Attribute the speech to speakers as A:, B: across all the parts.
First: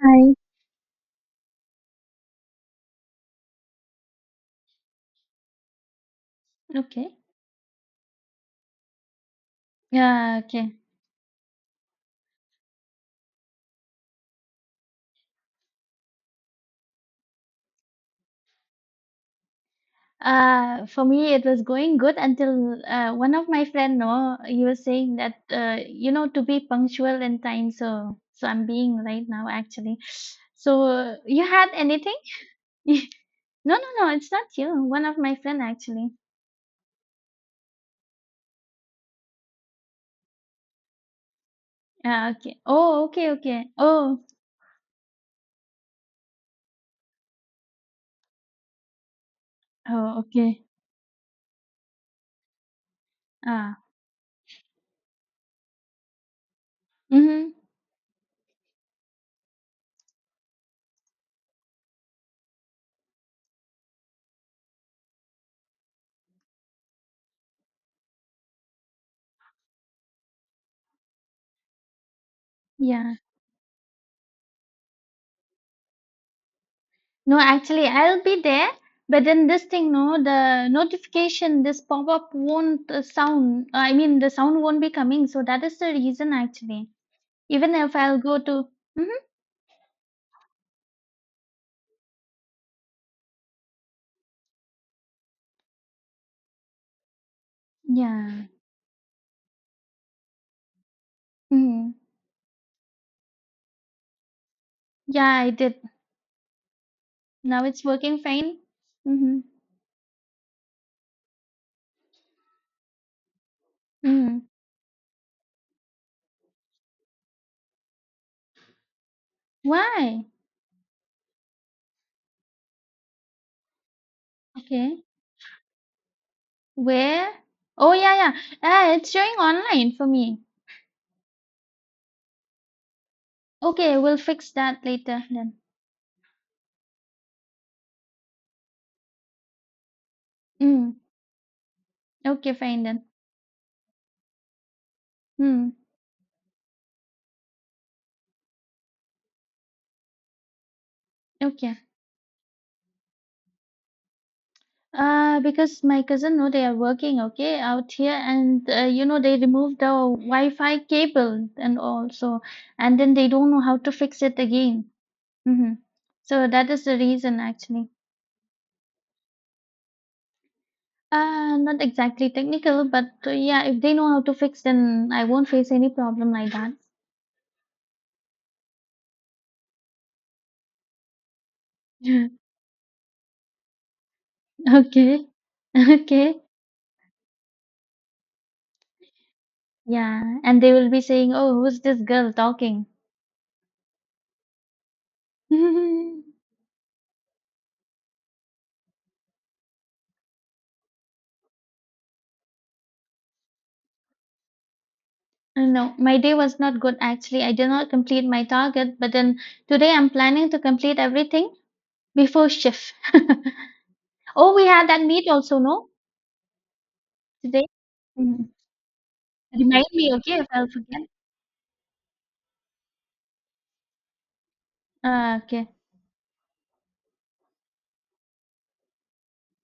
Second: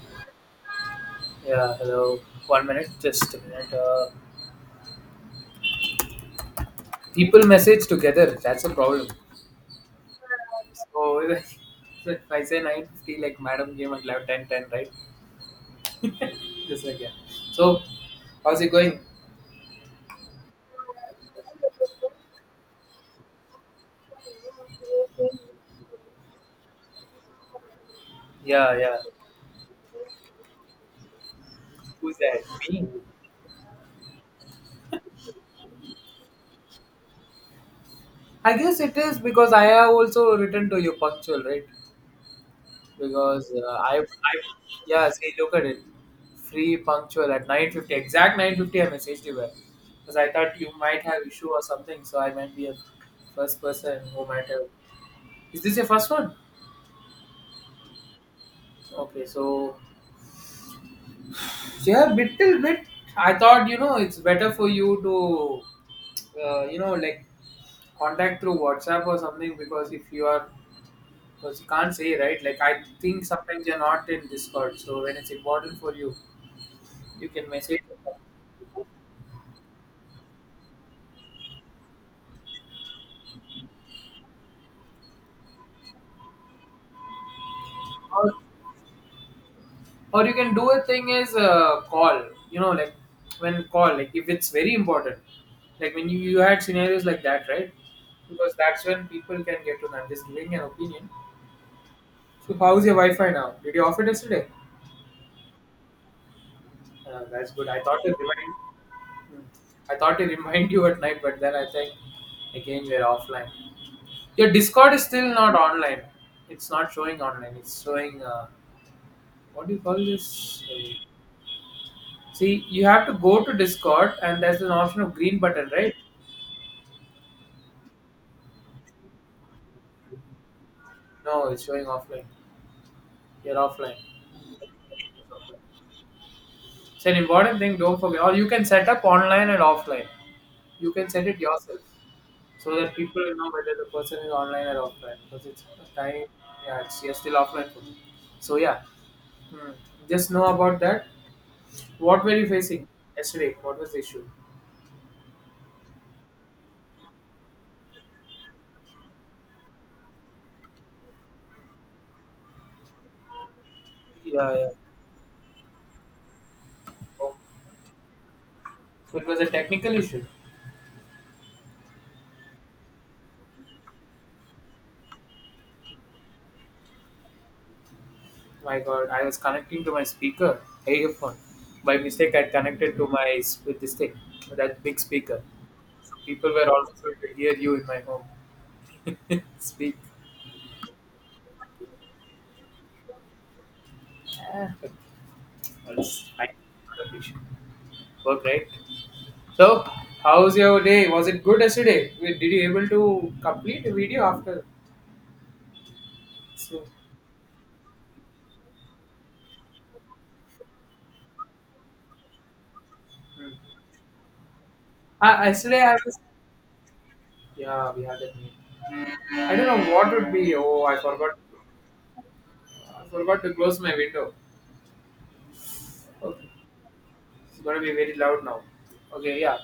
A: Hi.
B: Yeah, hello. One minute, just a minute.
A: Okay.
B: People message together. That's a problem.
A: Yeah, okay.
B: So so if I say 9:50, like madam came at like 10:10, right? Just like, yeah. So, how's it going?
A: For me, it was going good until one of my friend, no, he was saying that you know to be punctual in time. So I'm
B: Yeah,
A: being
B: yeah.
A: right now actually. So, you had anything?
B: Who's that? Me.
A: No, no, no. It's not you. One of my friend actually.
B: I guess it is because I have also written to you punctual, right?
A: Okay. Oh, okay,
B: Because
A: okay.
B: I,
A: Oh,
B: I yeah, see, look at it. Free, punctual at 9:50, exact 9:50, I messaged you back because
A: oh,
B: I thought
A: okay.
B: you might have issue or something, so I might be a first
A: Ah.
B: person who might have. Is this your first one?
A: Mm-hmm.
B: Okay, so yeah, little bit. I thought, it's better for you to uh, you know like contact through WhatsApp or something. Because if you are, because you can't say right, like I
A: Yeah.
B: think sometimes you're not in Discord, so when it's important for you you
A: No,
B: can message.
A: actually, I'll be there, but then this thing, no, the notification, this pop up won't sound. I mean, the sound won't be coming. So that is the reason, actually. Even if I'll
B: Or,
A: go to, hmm
B: or you can do a thing is call. You know, like when call, like if it's very important, like when you had scenarios like that, right?
A: yeah,
B: Because that's when people can get to know. I'm just giving an opinion.
A: hmm
B: So how's your Wi-Fi now? Did you off it yesterday?
A: yeah, I did.
B: That's
A: Now
B: good. I
A: it's
B: thought to
A: working
B: remind.
A: fine. Mm-hmm.
B: Hmm. I thought to remind you at night, but then I think again we're offline.
A: Mm-hmm.
B: Your Discord is still not online. It's not showing online. It's showing, what do you call
A: Why?
B: this? See, you have to go to Discord and there's an option
A: Okay.
B: of green button, right?
A: Where? Oh, yeah, yeah. Ah, it's showing online for me.
B: No, it's showing offline. You're offline.
A: Okay, we'll fix that later then.
B: It's an important thing, don't forget. Or you can set up online and offline. You
A: Mm.
B: can set it yourself
A: Okay,
B: so
A: fine
B: that
A: then.
B: people will know whether the person is online or offline. Because it's
A: Mm.
B: time, yeah, it's, you're still offline for me. So, yeah, hmm. just know about that.
A: Okay.
B: What were you facing yesterday? What was the issue?
A: Because my cousin know they are working okay out here, and you know they removed the Wi-Fi cable and also, and then they don't know how to fix it
B: Yeah, yeah.
A: again. hmm So that is the
B: Oh.
A: reason actually.
B: So it was a technical issue.
A: Not exactly technical, but yeah, if they know how to fix, then I won't face any problem like that.
B: My God, I was connecting to my speaker, earphone. By mistake, I connected to with this thing, that big
A: Okay,
B: speaker. So
A: okay,
B: people were also able to hear you in my home speak.
A: yeah, and they will be saying, "Oh, who's this girl talking?"
B: That's I appreciate work, right? So, how's your day? Was it good yesterday? Did you able to complete the video after?
A: No, my day was not
B: So,
A: good actually. I did not complete my target, but then today I'm planning to complete everything before shift.
B: hmm.
A: Oh, we had that meet
B: Ah,
A: also,
B: yesterday
A: no?
B: I was.
A: Today?
B: Yeah, we had that
A: Mhm.
B: meeting. I don't
A: Remind
B: know
A: me,
B: what would
A: okay, if
B: be.
A: I'll
B: Oh, I
A: forget.
B: forgot. I forgot to close my window.
A: Okay.
B: Okay. It's gonna be very loud now. Okay, yeah.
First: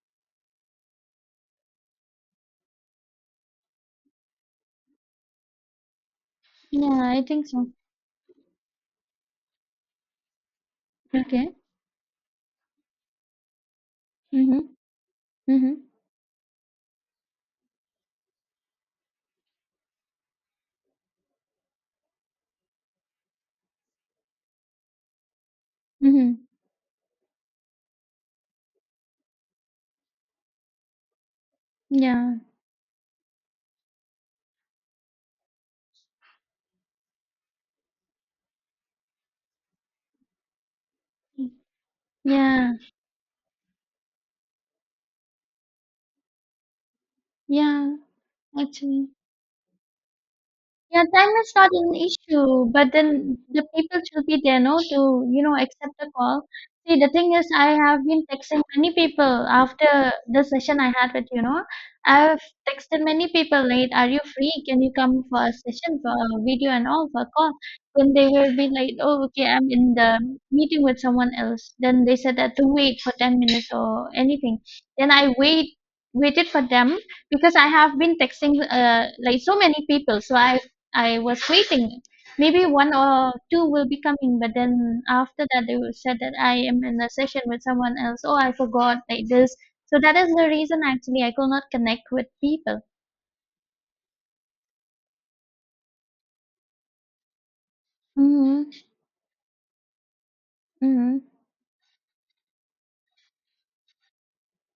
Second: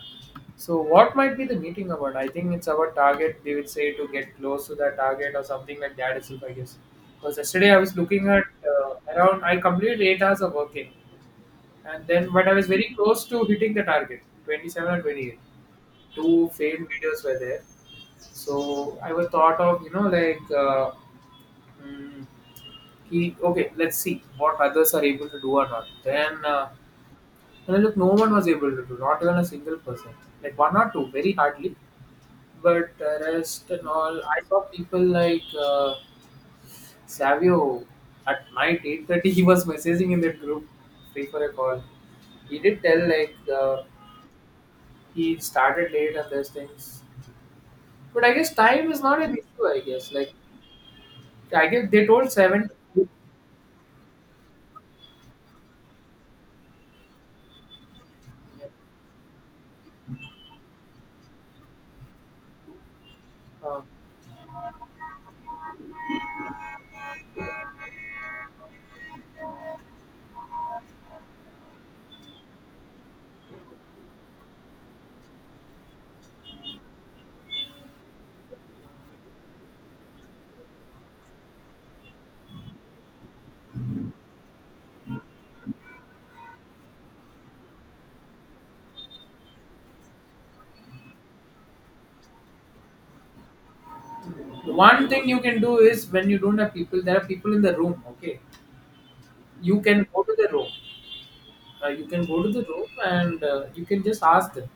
B: So what might be the meeting about? I think it's about target. They would say to get close to the target or something like that. Itself, I guess.
A: Yeah, I
B: Because
A: think so.
B: yesterday I was looking at around. I completed 8 hours of working,
A: Okay.
B: and then but I was very close to hitting the target,
A: Mm-hmm.
B: 27 or 28.
A: Mm-hmm.
B: Two failed videos were there. So I was thought of, like, mm, okay, let's see what others are able to do or not.
A: Mm-hmm.
B: Then and then, look, no one was able to do, not even a single person. Like one or two, very hardly.
A: Yeah.
B: But the rest and all, I saw people like, Savio at night 8:30, he was messaging in that group, free for a call. He
A: Yeah.
B: did tell like, he started late and those things.
A: Yeah.
B: But I guess time is
A: Actually.
B: not an issue, I guess. Like,
A: Yeah, time is
B: I
A: not
B: guess
A: an
B: they told
A: issue,
B: 7.
A: but then the people should be there, no, to, you know, accept the call. See, the thing is, I have been texting many people after the session I had with you, know. I've texted many people,
B: Uh,
A: late, are you free? Can you come for a session, for a video and all, for a call? Then they will be like, oh, okay, I'm in the meeting with someone else. Then they said that to wait for 10 minutes or anything. Then waited for them because I have been texting like so many people, so I was waiting. Maybe one or two will be coming, but then after that they will said that I am in a session with someone else. Oh, I forgot like this. So that is the reason actually I could not connect with people.
B: one thing you can do is when you don't have people, there are people in the room, okay?
A: Mm-hmm.
B: You can go to the room,
A: Mm-hmm.
B: you can go to the room and you can just ask them.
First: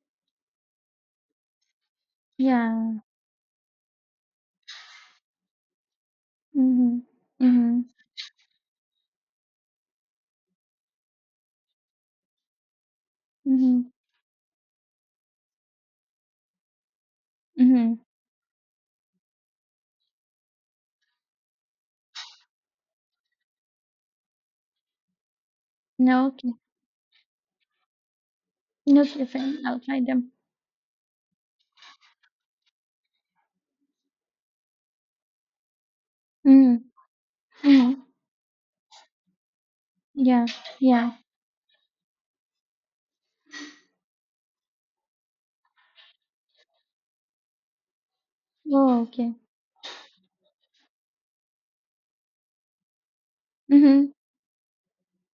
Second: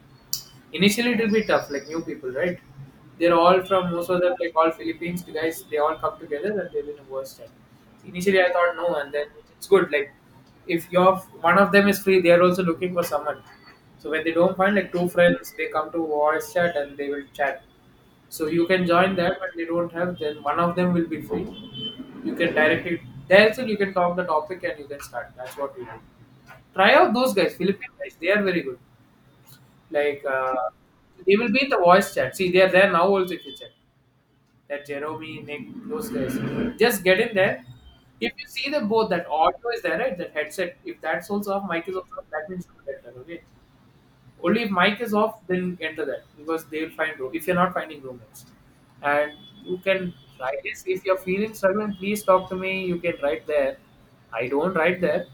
B: Initially, it will be tough, like new people, right?
A: Yeah.
B: They're all from most of them, like all Philippines guys. They all come together and they will
A: Mm-hmm.
B: worst time.
A: Mm-hmm.
B: Initially, I thought no, and then it's good. Like if you're one of them is free, they are also looking for someone.
A: Mm-hmm.
B: So when they don't find like two friends, they come to voice chat and they will chat.
A: Mm-hmm.
B: So you can join that, but they don't have. Then one of them will be free. You can directly there, so you can talk the topic and you can start. That's what we do.
A: No, okay.
B: Try out those guys, Philippine guys. They are very good.
A: No, different. I'll try
B: Like,
A: them.
B: they will be in the voice chat. See, they are there now also if you check. That Jeremy, Nick, those guys.
A: Mm-hmm.
B: Just get in there.
A: Mm-hmm.
B: If you see them both, that audio is there, right? That
A: Yeah.
B: headset. If
A: Yeah.
B: that's also off, mic is also off, that means you enter, okay? Only if mic is off, then enter that because they will find room. If you're not finding roommates,
A: Oh, okay.
B: and you can write this. If you're feeling struggling, please talk to me. You can write there.
A: Mm-hmm.
B: I don't write there,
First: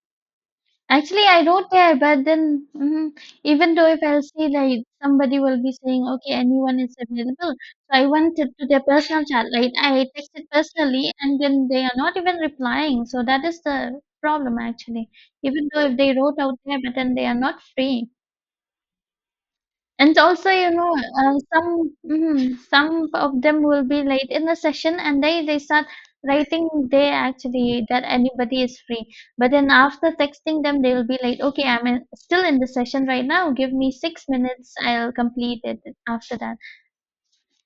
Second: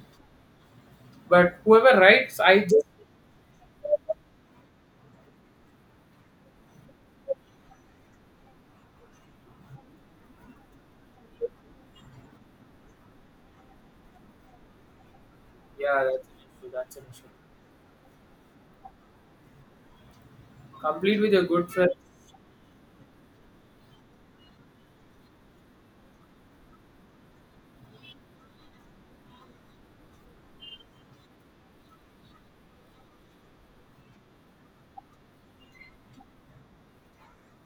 A: Actually, I
B: but
A: wrote there,
B: whoever
A: but
B: writes, I
A: then
B: just,
A: even though if I'll say like somebody will be saying, okay, anyone is available. So I went to their personal chat. Like I texted personally, and then they are not even replying. So that is the problem actually. Even though if
B: yeah,
A: they
B: that's an
A: wrote out
B: issue.
A: there, but
B: That's an
A: then
B: issue.
A: they are not free. And also, you know,
B: Complete with a good friend.
A: some some of them will be late in the session, and they start writing they actually that anybody is free. But then after texting them, they will be like, okay, I'm in, still in the session right now. Give me 6 minutes. I'll complete it after that.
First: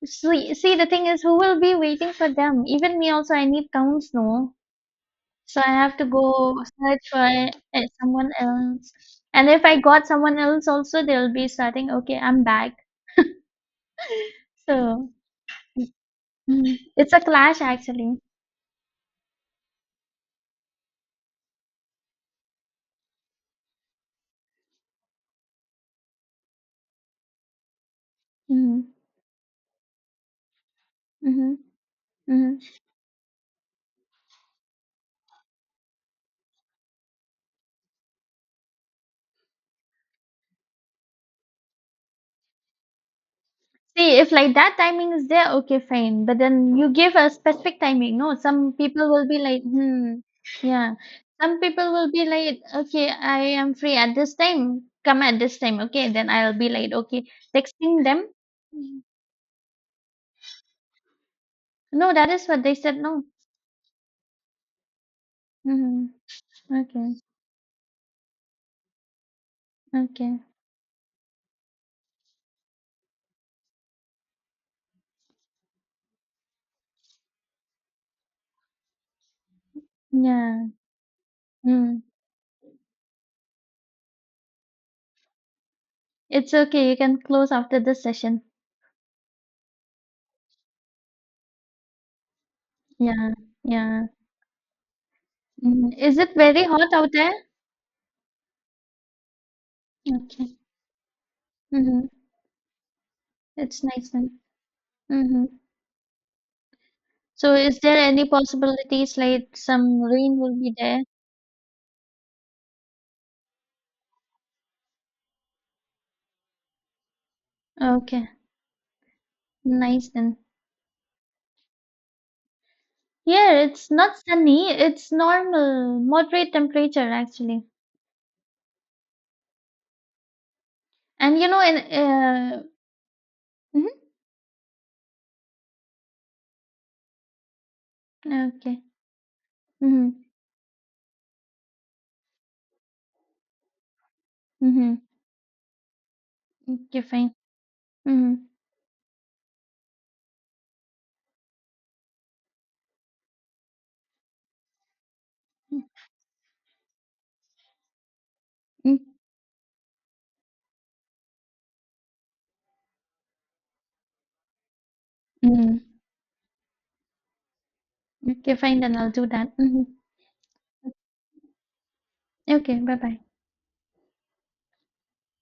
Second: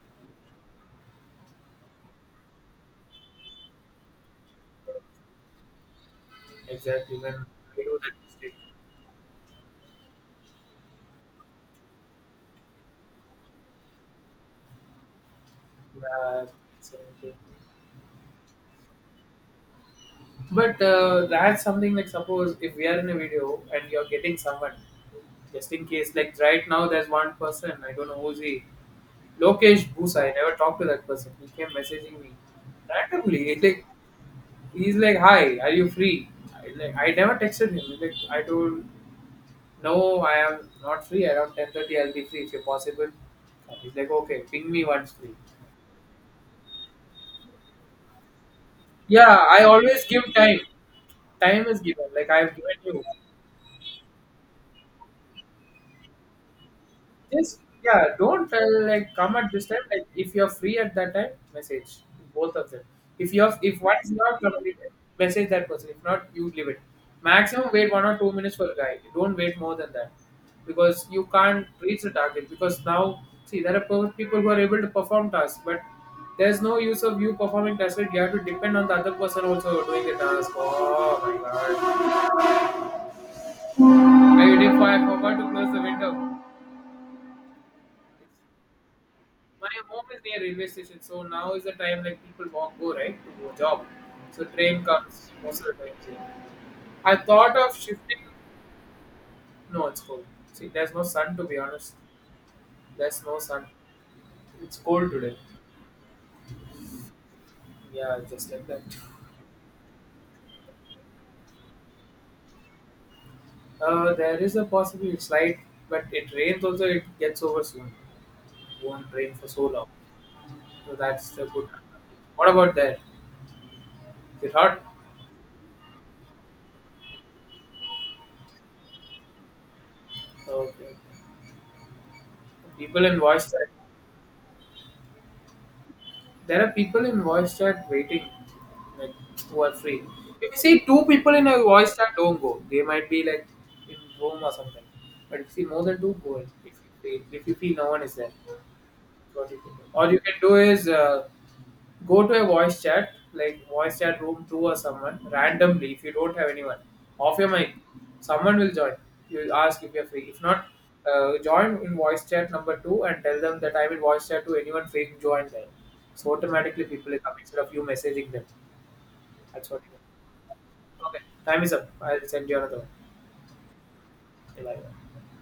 A: So see, the thing is, who will be waiting for them? Even me also, I need counts, no. So I have to go search
B: Exactly.
A: for
B: When I do that
A: someone
B: mistake.
A: else. And if I got someone else also, they'll be starting, okay, I'm back. So.
B: Yeah,
A: Mhm. It's a
B: absolutely.
A: clash actually.
B: But that's something like, suppose if we are in a video and you're getting someone, just in case, like right now there's one person, I don't know who's he,
A: hmm
B: Lokesh Bhusa, I never talked to that person. He
A: hmm
B: came messaging me
A: hmm
B: randomly. It's like he's like, "Hi, are you free?" Like I never texted him. Like I told, no, I am not free. Around 10:30, I'll be free if you're possible. He's like,
A: See, if
B: okay,
A: like
B: ping
A: that
B: me
A: timing
B: once
A: is
B: free.
A: there, okay, fine. But then you give a specific timing. No, some people will be
B: Yeah,
A: like,
B: I always
A: hmm,
B: give time.
A: yeah. Some
B: Time is
A: people
B: given.
A: will be
B: Like I've
A: like,
B: given you.
A: okay, I am free at this time. Come at this time, okay? Then I'll be like, okay,
B: Just,
A: texting
B: yeah,
A: them.
B: don't tell
A: Mhm.
B: like come at this time. Like if you're free at that time, message
A: No, that is
B: both
A: what
B: of
A: they
B: them.
A: said. No.
B: If one is not completed, message that person. If
A: hmm
B: not, you leave it.
A: Okay.
B: Maximum wait 1 or 2 minutes for a guy. Don't wait more than that
A: Okay.
B: because you can't reach the target. Because now see there are people who are able to perform tasks, but there's no use of you performing tasks, right? You have to depend on the other person also doing the task.
A: Yeah.
B: Oh my
A: Mm.
B: god! I forgot to close the window.
A: It's okay. You can close after this session.
B: My home is near railway station, so now is the time like people walk go right to
A: Yeah.
B: go job.
A: Yeah.
B: So train comes most of the
A: Mm.
B: time.
A: Is
B: See.
A: it very hot out
B: I
A: there?
B: thought of shifting. No, it's cold.
A: Okay.
B: See, there's no sun to be honest.
A: Mm-hmm.
B: There's no sun.
A: It's nice then.
B: It's cold today.
A: Mm-hmm. So is there
B: Yeah,
A: any
B: just like that.
A: possibilities like some rain will be there?
B: There is a possibility it's light, but it rains also. It gets over soon.
A: Okay.
B: It Won't rain for so long.
A: Nice then.
B: So that's the good. What about that?
A: Yeah, it's not
B: Is it
A: sunny.
B: hot?
A: It's normal, moderate temperature actually.
B: Okay.
A: And you know, in
B: People in voice chat. There are people in voice chat waiting,
A: mhm, okay.
B: like who are free.
A: Mm-hmm.
B: If you see two people in a voice chat, don't go. They might be like in Rome or something.
A: Mm-hmm.
B: But if you see more than two, go. If you
A: Okay,
B: feel,
A: fine.
B: if you feel no one is there.
A: Mm-hmm.
B: What you can do, or you can do is go to a voice chat, like voice chat room two or someone randomly. If you don't have anyone, off your mic, someone will join.
A: Mm-hmm.
B: You ask if you're free. If not, join in voice chat number two and tell them that I'm in voice chat to anyone free. Join there.
A: Mm-hmm.
B: So automatically people will come instead of you messaging them.
A: Okay, fine. Then I'll do that.
B: That's
A: Mm-hmm.
B: what you can do. Okay, time is up. I'll send you another
A: Okay.
B: one.
A: Bye bye.
B: Okay, bye.